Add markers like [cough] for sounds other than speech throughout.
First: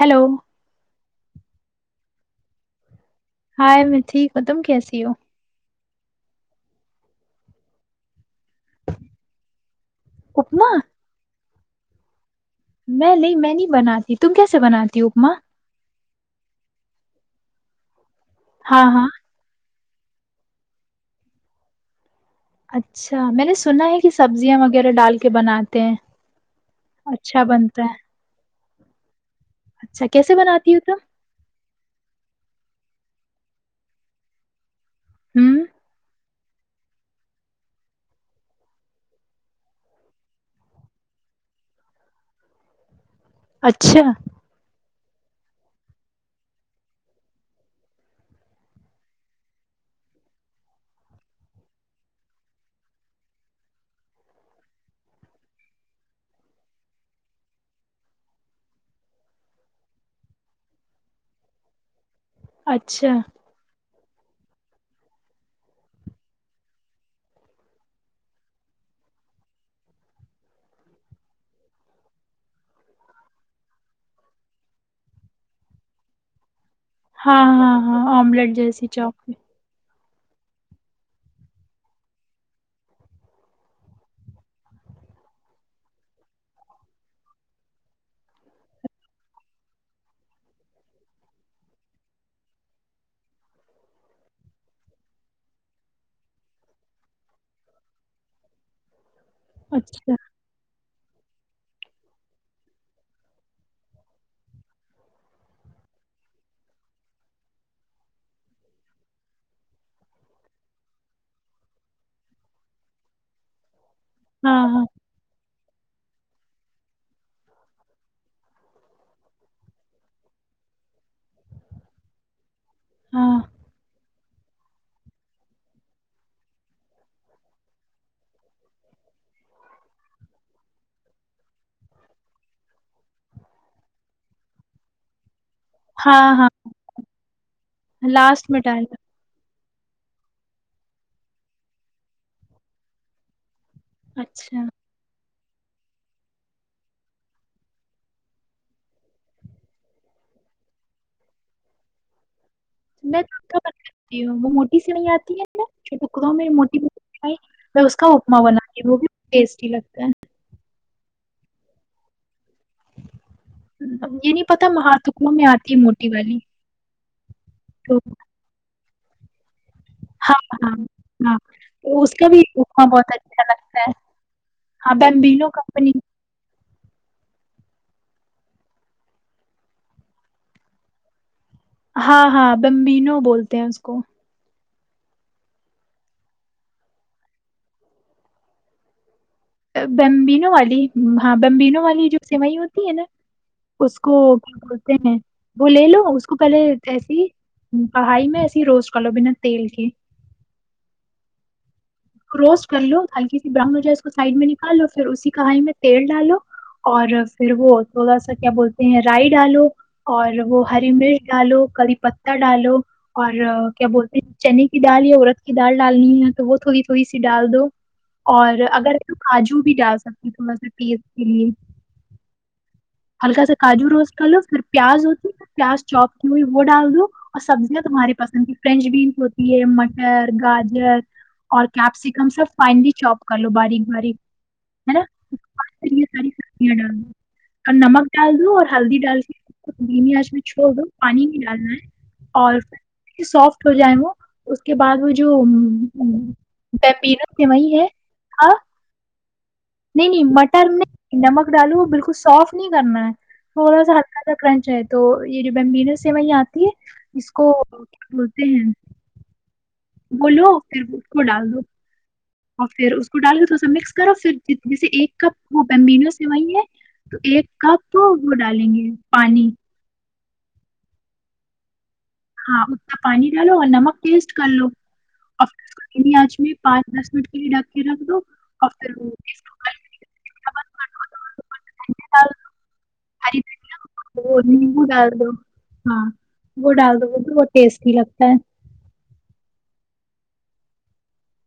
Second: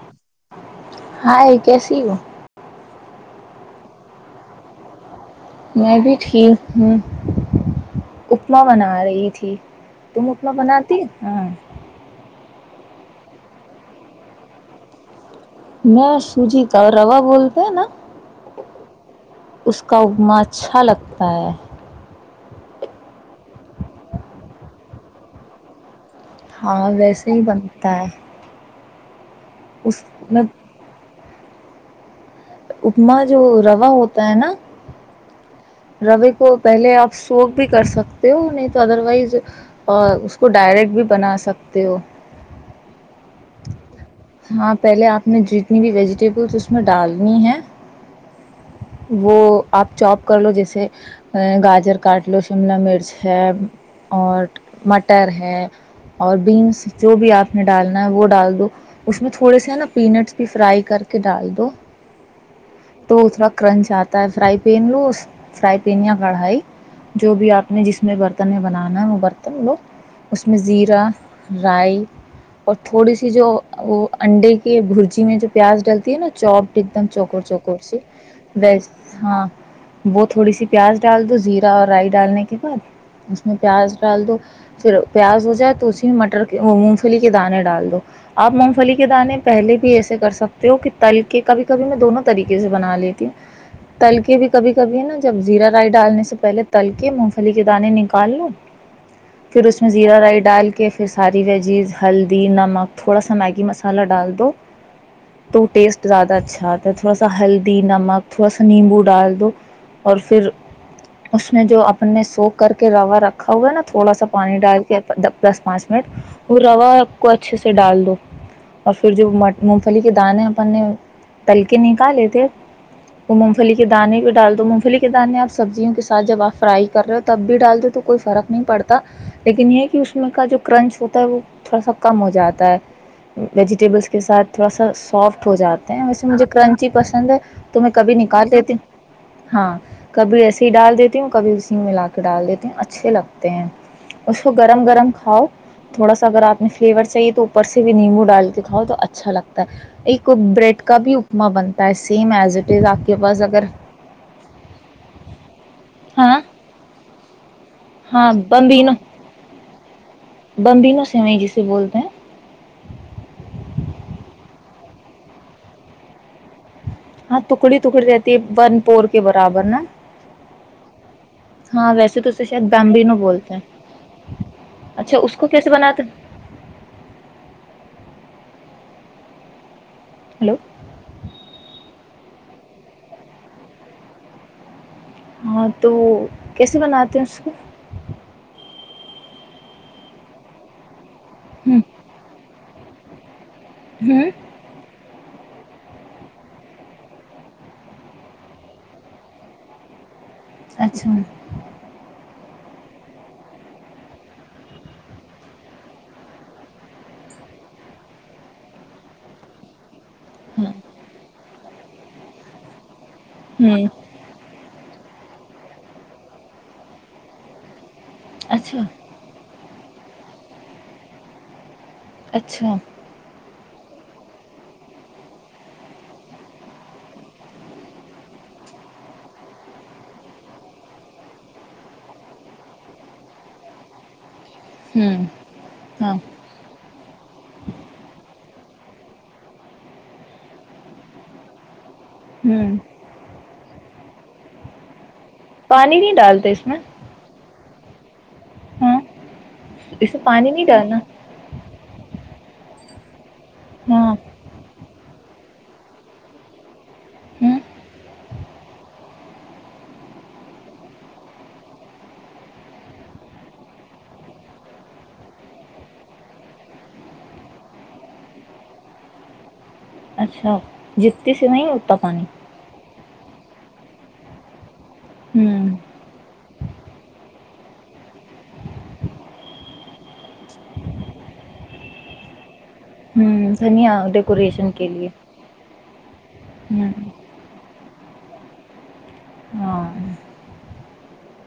Hello [unintelligible] hi کیسی ہو [unintelligible] ہائے میں ٹھیک ہ تم کیسی ہو میں بھی ٹھیک ہوں [unintelligible] اپما بنا رہی تھی تم اپما بناتی ہاں [unintelligible] میں نہیں میں نہیں بناتی تم کیسے بناتی اما میں سوجی کا روا بولتے ہیں نا [unintelligible] ہاں ہاں [unintelligible] اس کا اگم اچھا لگتا ہے [unintelligible] اچھا میں نے سنا ہے کہ سبزیاں وغیرہ ڈال کے بناتے ہیں ہاں ویسے ہی بنتا ہے اس اچھا کیسے میں بناتی ہو ت [unintelligible] اپما جو روا ہوتا ہے نا ہوں [unintelligible] کو پہلے آپ سوک بھی کر سکتے ہو نہیں تو ادر وائز اس کو ڈائریکٹ بھی بنا سکتے ہو [unintelligible] اچھا [unintelligible] ہاں پہلے آپ نے جتنی بھی ویجیٹیبلس اس میں ڈالنی ہے وہ آپ چاپ کر لو جیسے گاجر کاٹ لو شملہ مرچ ہے اور مٹر ہے اور بینس جو بھی آپ نے ڈالنا ہے وہ ڈال لو اس میں تھوڑے سے نا پینٹس بھی فرائی کر کے ڈال دو [unintelligible] تو ا تھڑا کررنچ آتا [unintelligible] ہے فرائی پین لو اس فرائی پین یا کڑھائی جو بھی آپ نے جس میں برتن میں بنانا ہے وہ برتن لو اس میں زیرہ رائی اور تھوڑی سی جو وہ انڈے کے برجی میں جو پیاز ڈلتی ہے نا چوپ ایک دم چوکور چوکور چ بیس ہاں وہ تھوڑی سی پیاز ڈال دو زیرا اور رائی ڈالنے کے بعد اس میں پیاز ڈال دو پھر پیاز ہو جائے تو اسی میں مٹر کے مونگ پھلی کے دانے ڈال دو آپ مونگ پھلی کے دانے پہلے بھی ایسے کر سکتے ہو کہ تل کے کبھی کبھی میں دونوں طریقے سے بنا لیتی ہوں تل کے بھی کبھی کبھی ہے نا جب زیرا رائی ڈالنے سے پہلے تل کے مونگفلی کے دانے نکال لو پھر اس میں زیرہ رائی ڈال کے پھر ساری ویجیز ہلدی نمک تھوڑا سا میگی مسالہ ڈال دو تو ٹیسٹ زیادہ اچھا آتا ہے تھوڑا سا ہلدی نمک تھوڑا سا نیمبو ڈال دو اور پھر اس میں جو اپن سو کر کے روا رکھ ا ہوا نا تھوڑا سا پانی ڈال کے دس پانچ وہ روا آپ کو اچھے سے سے ڈال دو اور پھر جو مونگ پھلی کے دانے اپننے تل کے نکالے تھے وہ مونگ پھلی کے دانے پہ ڈال دو مونگ پھلی کے دانے آپ سبزیوں کے ساتھ جب آپ فرائی کر رہے ہو تب بھی ڈال دو تو کوئی فرق نہیں پڑتا لیکن یہ کہ اس میں کا جو کرنچ ہوتا ہے وہ تھوڑا سا کم ہو جاتا ویجیٹیبلس کے ساتھ تھوڑا سا سافٹ ہو جاتے ہیں ویسے مجھے کرنچی پسند ہے تو میں کبھی نکال لیتی ہاں کبھی ایسے ہی ڈال دیتی ہوں کبھی اسی ملا کے ڈال دیتی ہوں اچھے لگتے ہیں اس کو گرم گرم کھاؤ تھوڑا سا اگر آپ نے فلیور چاہیے تو اوپر سے بھی نیمبو ڈال کے کاؤ تو اچھا لگتا ہے ایک بریڈ کا بھی اپما بنتا ہے سیم ایز ا میں کرتی ہوں وہ موٹی سی نہیں آتی ہے میں ٹکڑا ہوں ہاں میری موٹی کو میں اس کا ہاں اپما بنی بمبینو وہ بھی ٹیسٹی لگتا ہے سم جی سے بولتے ہیں یہ نہیں پتا مہارتکڑوں میں آتی موٹی والی ہاں ٹکڑی تو ٹکڑی رہاتتی ہے بن پور کے برابر نا ہاں ہاں ہاں ہاں اس ویسے تو کا اسے شاید بھیا بہت بمبینو اچھا بولتے ہیں لگتا ہے ہاں اچھا اس کو بمبینو کیسے کمپنی بناتے ہیں؟ ہلو ہاں ہاں بمبینو بولتے ہیں اس کو ہاں تو کیسے بناتے ہیں اس کو بمبی ن والی ہاں ہ بمبینوں والی جو سیوئیں ہوتی ہے نا اس کو ہ کیا بولتے ہیں وہ لے لو اس کو پہلے ایسی پڑھائی میں ایسیے روسٹ کر لو بنا تیل کے اچھا کروس کر لو ہلکی براؤن ہو جائے اس کو سائڈ میں نکالو پھر اسی کھائی میں تیل ڈالو اور پھر وہ تھوڑا سا کیا بولتے ہیں رائی ڈالو اور وہ ہوں ہری مرچ ڈالو کی پتتا ڈالو اور ہوں کیا بولتے ہیں چنیک دال یا عرت کی دال ڈالنی ہے تو وہ تھوڑی سوئی سی ڈال دو اور اچھا اگر کاجو جو بھی ڈال سکتی تھوڑا سا ٹیسٹ کے لیے اچھا ہلکا سا کاجو روس کر لو پھر پیاز ہوتی ہے پیاز چوپ کی ہوئی وہ ڈال دو اور سبزیاں تمہاریے پسند کی فرینچ بینس ہوتی ہے مٹر گاجر اور کیپسیکم سب فائنلی چوپ کر لو باریک باریک نا ہوں ہاں ساری سبزیاں ڈال دو اور نمک ڈال دو اور ہلدی ڈالتی بھیمی آج میں چھوڑ دووں پانی بھی ڈالنا ہے اور ہوں سافٹ ہو جائے وہ اس کے بعد وہ جو پانی نہیں ڈالتے اس میں ب پیرا وہی ہے ہاں نہیں اس میں نہیں پانی مٹر ڈالنا نہیں نمک ڈالو بالکل سافٹ نہیں کرنا تھوڑا سا ہاں ہھاادا کررنچ ہے تو تو یہ جو بمبینوں سے وہیں آتی ہے اس کو ہوں تین بولو پھر اس کو ڈال دو اور پھر اس کو ڈال کے تھوڑا سا مکس کرو پھر ج جیس سے ایک کپ وہ بینو سوئی ہے تو ایک کپ وہ ڈالیں گے پانی اچھا جتتی سے نہیں اتتا پانی ہاں اتنا پانی ڈالو اور نمک ٹیسٹ کر لو ا ہوں آج میں پانچ دس منٹ پہ ہی ڈک کے رکھ دو اور پھر ہری د ہوں دھنیا ڈیکوریشن نمبو کے ڈال لیے دو ہاں وہ ہوں ڈال دو وہ بہت ٹیسٹ لگتا ہھ ہاں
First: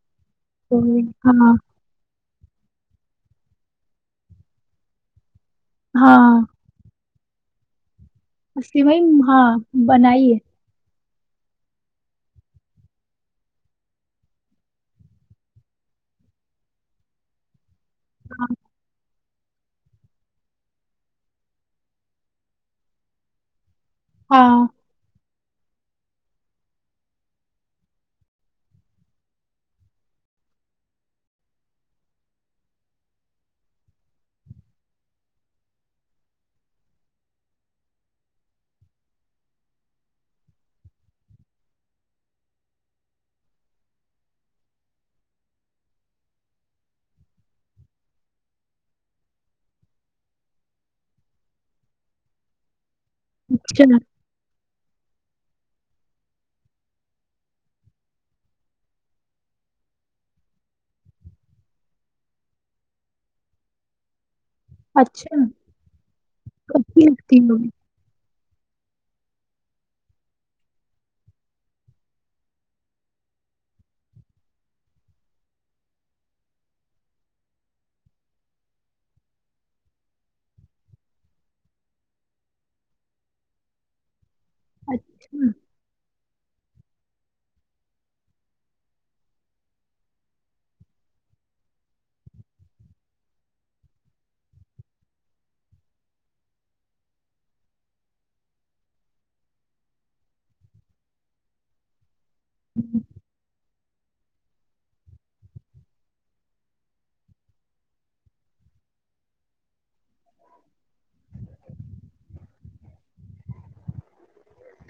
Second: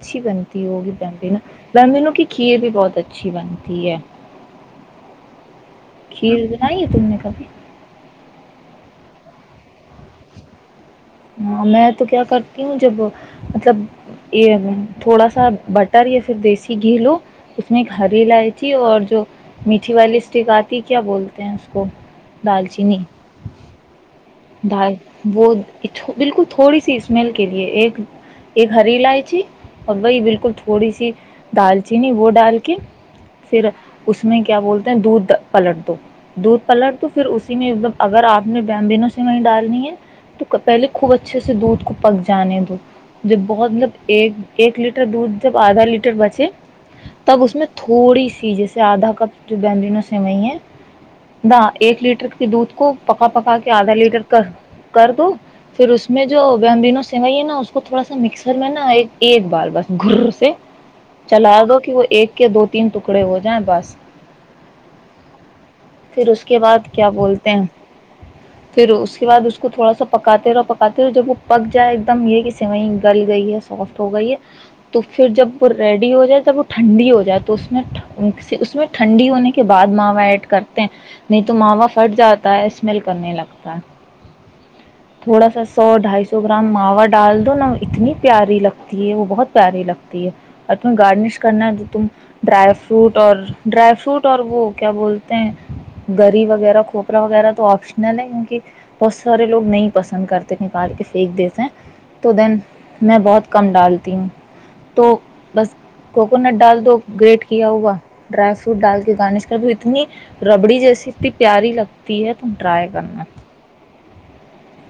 اچھی بنتی تو ہوگی ببین ہاں ببیو کی کھیر بھی بہت اچھی بنتی ہے ہاں کھیر بنائی ہے تم نے ابھی اسلی بھائی ہاں بنائیے ہاں میں تو کیا کرتی ہوں جب مطلب یہ تھوڑا سا بٹر یا پھر دیسی گھی لو اس میں ک ہری ہاں لائی تھی اور جو [unintelligible] میٹھی والی اسٹک آتی کیا بولتے ہیں اس کو دال چینی ہاں ڈائے وہ بالکل تھوڑی سی اسمیل کے لیے ایک ایک ہری الائچی اور بھائی بالکل تھوڑی سی دال چینی وہ ڈال کے پھر اس میں کیا بولتے ہیں دودھ پلٹ دو دودھ پلٹ دو پھر اسی میں م اگر آپ نے بیم بینوں [unintelligible] سوئی ڈالنی ہے تو پہلے خوب اچھے سے دودھ کو پک جانے دو جب بہت مطلب ایک ایک لیٹر دودھ جب آدھا لیٹر بچے تب اس میں تھوڑی سی جیسے آدھا کپ جو بنو سیوئی ہے نہا ایک لیٹر کے دودھ کو [unintelligible] پکا پکا کے اچھا آدلی [unintelligible] کر دو پھر اس میں جو بم دینوں سوئی ہے نا اس کو تھوڑا سا مکسر میں نا ایک ایک بال بس گر سے چلا دو کہ وہ ایک کے دو تین ٹکڑے ہو جائیں بس اچھا پھر اس کے بعد اچھی کیا لگتی بولتے ہیں ہوگی [unintelligible] پھر اس کے بعد اس کو تھوڑا سا پکاتے رہو پکاتے رہو جب وہ پک جائے ایک دم یہ کہ سوئیں گل گئی ہے سافٹ ہو گئی ہے تو پھر جب وہ ریڈی ہو جائے جب وہ ٹھنڈی ہو جائے تو اس میں اس میں ٹھنڈی ہونے کے بعد ماوا ایڈ کرتے ہیں نہیں تو ماوا پھٹ جاتا ہے اسمیل کرنے لگا [unintelligible] [inaudible] اچھا تھوڑا سا سو ڈھائی سو [unintelligible] گرام ماوا ڈال دو نا اتنی پیاری لگتی ہے وہ بہت پیاری لگتی ہے اور تمہیں گارڈنش کرنا ہے جو تم ڈرائی فروٹ اور ڈرائی فروٹ اور وہ کیا بولتے ہیں گری وغیرہ کھوپرا وغیرہ تو آپشنل ہے کیکہ [unintelligible] کہ بہت سارے لوگ نہیں پسند کرتے نکال کے پھینک دیتے تو دین ہوں، میں بہت کم ڈالتی ہوں تو بس کوکونٹ ڈال تو گریٹ کیا ہوا ڈرائی فروٹ ڈال کے گارنش کر بھی اتنی ربڑی جیسی اتنی پیاری لگتی ہے تم ڈرائی ج [unintelligible]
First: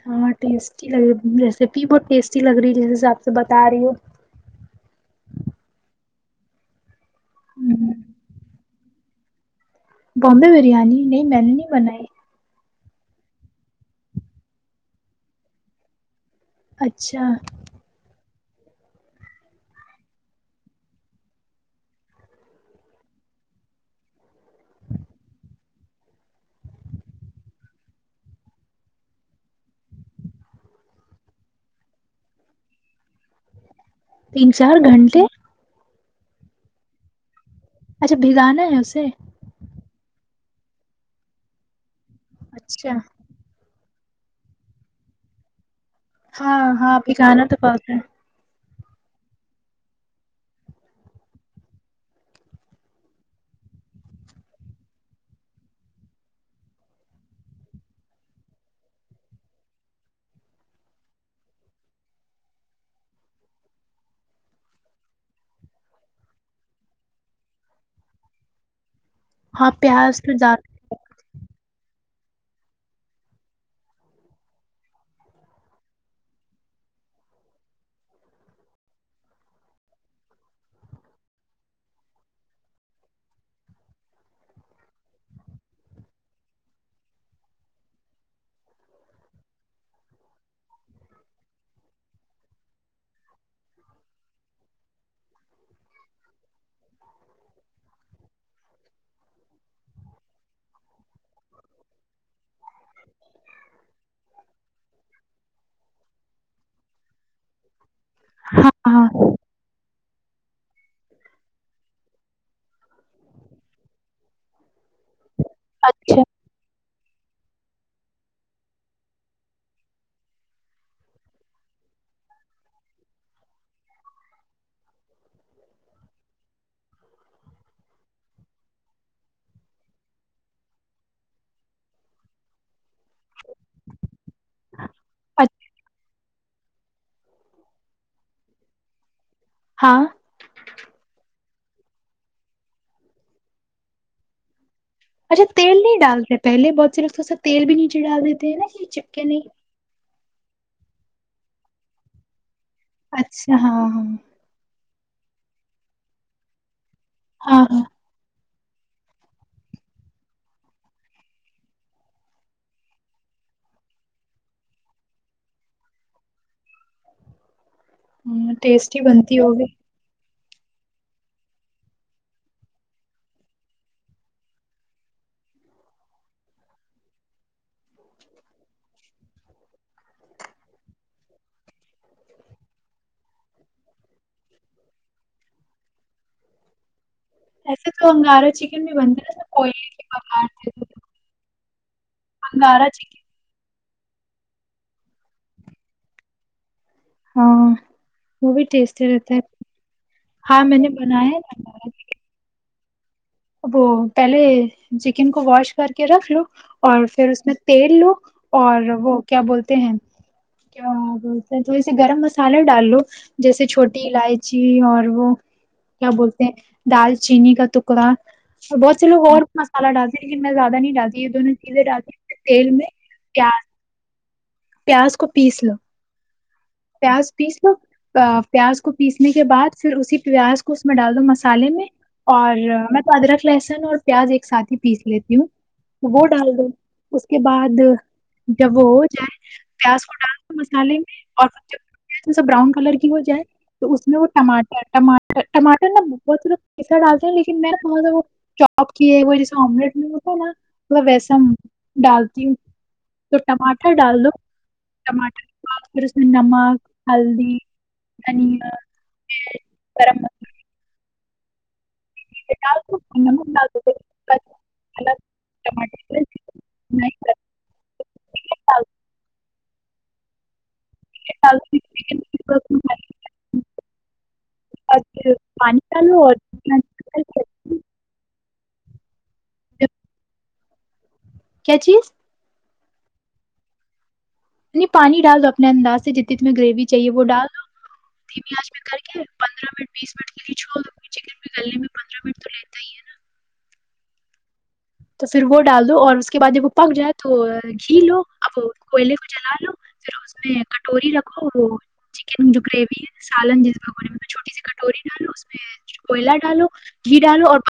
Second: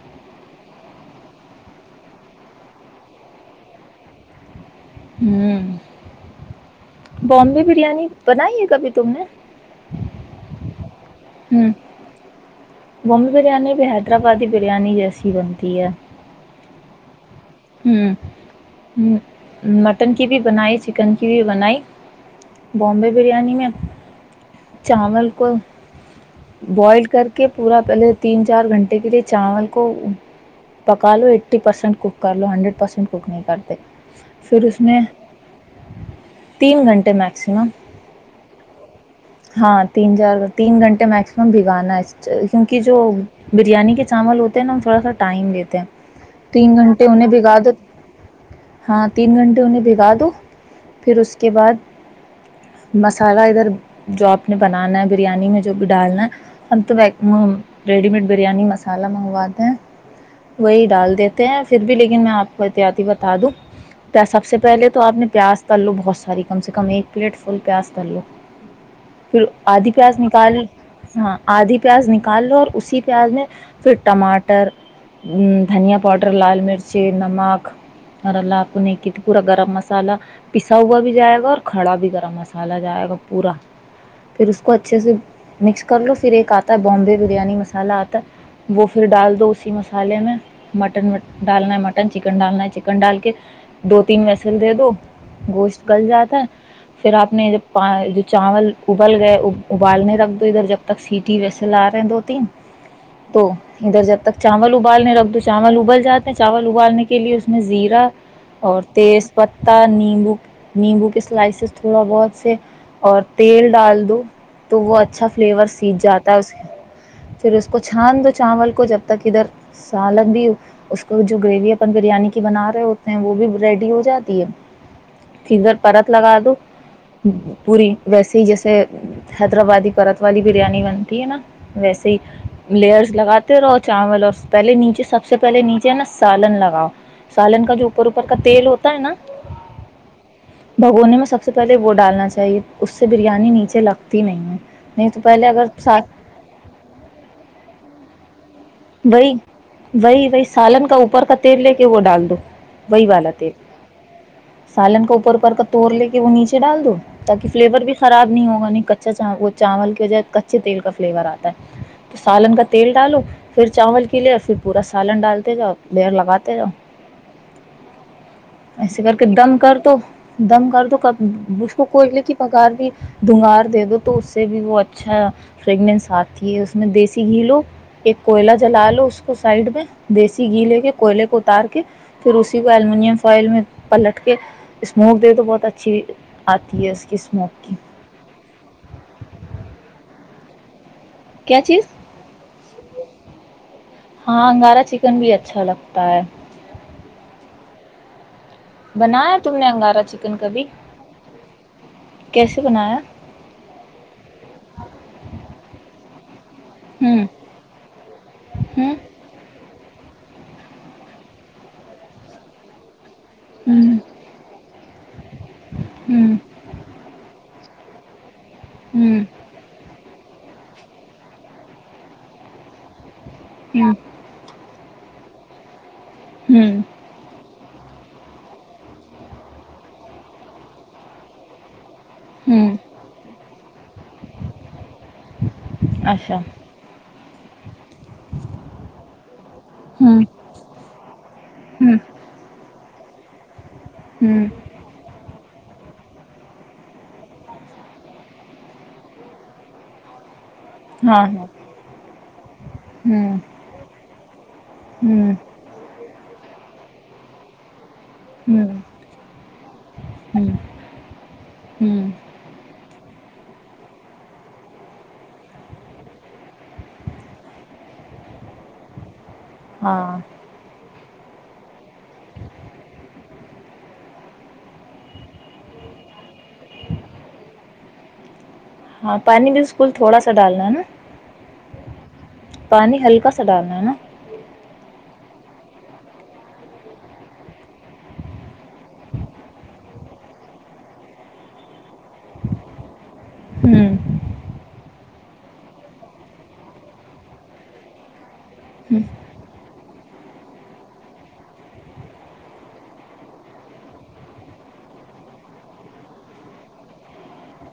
ہاں ٹیسٹی لگ رہی ریسیپی بہت ٹیسٹی لگ رہی جیسےس آاب سے بتا رہی ہو [unintelligible] ہوں [unintelligible] بمبے ہوں، برییاانی بنائیے کبھی تم نے [unintelligible] بمبے بریانی [unintelligible] نہیں میں نے نہیں بنائی [unintelligible] بمی بریانی بھی حیدرآبادی بریانی جیسی بنتی ہے اچھا [unintelligible] ہ ہ مٹن کی بھی بنائی چکن کی بھی بنائی بومبے بریانی میں چاول کو بوائل کر کے پورا پہلے تین چار گھنٹے کے لیے چاول کو پکا لو ایٹی پرسینٹ کو [unintelligible] کر لو ہنریڈ پرسینٹ کوک نہیں کرو [unintelligible] تین چار گھنٹے [unintelligible] تین گھنٹے میں اچھا بھگانا ہے اسے [unintelligible] ہاں تین چار [unintelligible] تین گھنٹ میکسم بھگانا اس [unintelligible] کیونکہ جو اچھا بریانی کے چاول ہوتے نا ہم تھوڑا سا ٹائم لیتے ہیں [unintelligible] ہاں تین ہاں [unintelligible] گھنٹے انہیں پکانا تو بھگا دو بہت ہے [unintelligible] ہاں تین گھنٹے انہیں بھگا دو پھر اس کے بعد مسالہ ادھر جو آپ نے بنانا ہے بریانی میں جو بھی ڈالنا ہے ہم تو ریڈی میڈ بریانی مسالہ منگواتے ہیں وہی ڈال دیتے ہیں پھر بھی لیکن میں آپ کو احتیاطی بتا دوں سب سے پہلے تو آپ نے پیاز تل لو بہت ساری کم سے کم ایک پلیٹ فل پیاز تل لو [unintelligible] پھر ہاں آدھی پیاز تو نکال ڈال ہاں آدھی پیاز نکال کال لو اور اسی پیاز میں پھر ٹماٹر دھنیا پاؤڈر لا لو مرچی نمک اور پنےی پورا گرم مسالہ پسا ہوا بھی جائے گا اور کھڑا بھی گرم مسالہ جائے گا پورا پھر اس کو اچھے سے مکس کر لو پھر ایک آتا ہے بامبے بریانی مسالہ آتا ہے وہ پھر ڈال دو اسی مسالے میں مٹن ڈالنا ہے مٹن چکن ڈالنا ہے چکن ڈال کے دو تین ویسل دے دو گوشت گل جاتا ہے پھر آپ نے جب چاول ابل گئے ابالنے رکھ دو ادھر جب تک سیٹی ویسل آ رہے ہیں دو تین تو ادھر جب تک چاول ابالنے رکھ دو چاول ابل جاتا چاول ابالنے کے لیے زیرا ہاں اور ہاں تیز پتتا نیمبو نیمبو کے سلائسز تھوڑا بہت سے اور تیل ڈال دو تو وہ اچھا س فلیور سیھ اچھا جاتا ہے اس پھر اس کو چھان دو چاول کو جب تک ادھر سالگ بھی اس تو جو گریوی بریانی کی بنا رہے ہوتے ہیں وہ بھی ریڈی ہو جاتی ہے فزر پرت لگا دو پوری ویسے ہی جیسے حیدرآبادی پرت والی بریانی بنتی ہے نا ویسے ہی لیئرس لگاتےو چاول اور پہلے نیچے سب سے اچ پہلے نیچے نا سالن لگاؤ سالن کا جو اوپر اوپر کا تیل ہوتا ہے نا ہاں بھگونے میں سب سب سے پہلے وہ ڈالنا چاہیے اس سے بریانی نیچے لگتی نہیں ہے نہیں تو اچھا پہلے اگر تیل سا نہیں ڈالتے پہلے بہت سے لوگ تو سے تیل بھی نیچے ڈال دیتے ہیں نا نیچے وہی وہی ب سالن کا اوپر کا تیل لے کے وہ ڈال دو وہی والال تھ اچھا ہاں ہاں سال اوپر اوپ کا توڑ ل کے وہ نیچے ڈال دو تاکہ ہاں ہاں فلیور بھی خراب نہیں ہوگا کا وہ چاول کی وجائے کچے تیل کا فلیور آتا ہے تو سالن کا تیل ڈالو پھر چاول کے لیے پھر پورا سالن ڈالتے جاؤ بیڑ لگاتے جاؤ ہاں ٹیسٹی ایسے کر کے بنتی دم ہوگی کر تو دم کر دو کب اس کو کوئلے کی پگار بھی دھونگھار دے دو تو اس سے بھی وہ اچھا فریگنس آتی ہے اس میں دیسی گھی لو ایک کوئلہ جلا لو اس کو سائڈ میں دیسی گھی لے کے کوئلے کو اتار کے پھر اسی کو الومینم فائل میں پلٹ کے اسموو دے دو بہت اچھی آتی ہے اس کی اسموک کی ایسے تو انگارہ چکن بھی بنتا ہےا کوئل کے پار ج کیا چیز گاراج ہاں انگارا چکن بھی اچھا لگتا ہے ہاں وہ بھی ٹیسٹی رہتا بنایا ہے تم نے انگارا چکن ہاں کبھی میں نے بنایا ہے اس بنایا وہ پہلے چکن کو واش کر رکھ لو اور ہوں پھر اس میں تیل لو اور ہوں وہ کیا بولتے ہیں کیا تھوڑے س گرم مسالہ ڈال لو جیسے ہوں چھوٹی الائچی اور وہ کیا ہوں بولتے ہیں دال چینی کا تو [unintelligible] بتلو ہوں اور مسالا ڈال ل کتنا زیادہ نہیں ڈالی یہ دونوں چیزیں ڈالی ہیں تیل میں پیاز ہاں پیاز کو پیس لو ہوں پیاز پیس پیاز کو پیسنے کے بعد پھر اسی پیاز کو اس میں ڈال دو مسالے میں اور ہوں میں تادر ک لس ن اور پیاز ایک ساتھی پیس لیتی ہوں وہ اچھا ڈال دو اس کے بعد جب وہ ہو جائے پیاز کو ہوں ڈال دو مسالے میں اور ہوں بران کالر کی ہو جائے تو اس میں وہ ہوں ٹماٹرٹماٹ ٹماٹر نا بہت لوگ پیسہ ڈالتے ہیں لیکن میں تھوڑا سا وہ چاپ کیے وہ جیسے آملیٹ میں ہوتا ہے نا مطلب ہاں ویسا ہاں ڈال [unintelligible] تو ہوں ٹماٹر ڈال دو ہوں ٹماٹر کے نمک ہلدی دھنیا ہوں حلد ی گرم ہوں مصالا ہوں [unintelligible] ہاں [unintelligible] [unintelligible] اچ پانی چالو اور ہاں پانی جب- بالکل تھوڑا سا ڈالنا ہے نا کیا چیز پانی ہلکا سا ڈالنا ہے نا نہیں پانی ڈال دو اپنے انداز سے جتنی تتیں گریوی چاہیے وہ ڈال دو دھیمیاج میں کر کے پندرہ منٹ بیس منٹ کے لیے چھو دو چکن بھی گلنے میں پندرہ منٹ تو لتا ہی ہے نا ہوں تو پھر وہ ڈال دو اور اس کے بعد جب وہ پک جائے تو گھی لو اب ہوں کوئلے کو جلا لو پھر اس میں کٹوری رکھو وہ چکن جو گریوی ہے سالن جس بھگونے میں چھوٹی سی کٹوری ڈالو اس میں کوئلہ ڈالو گھی ڈالو اور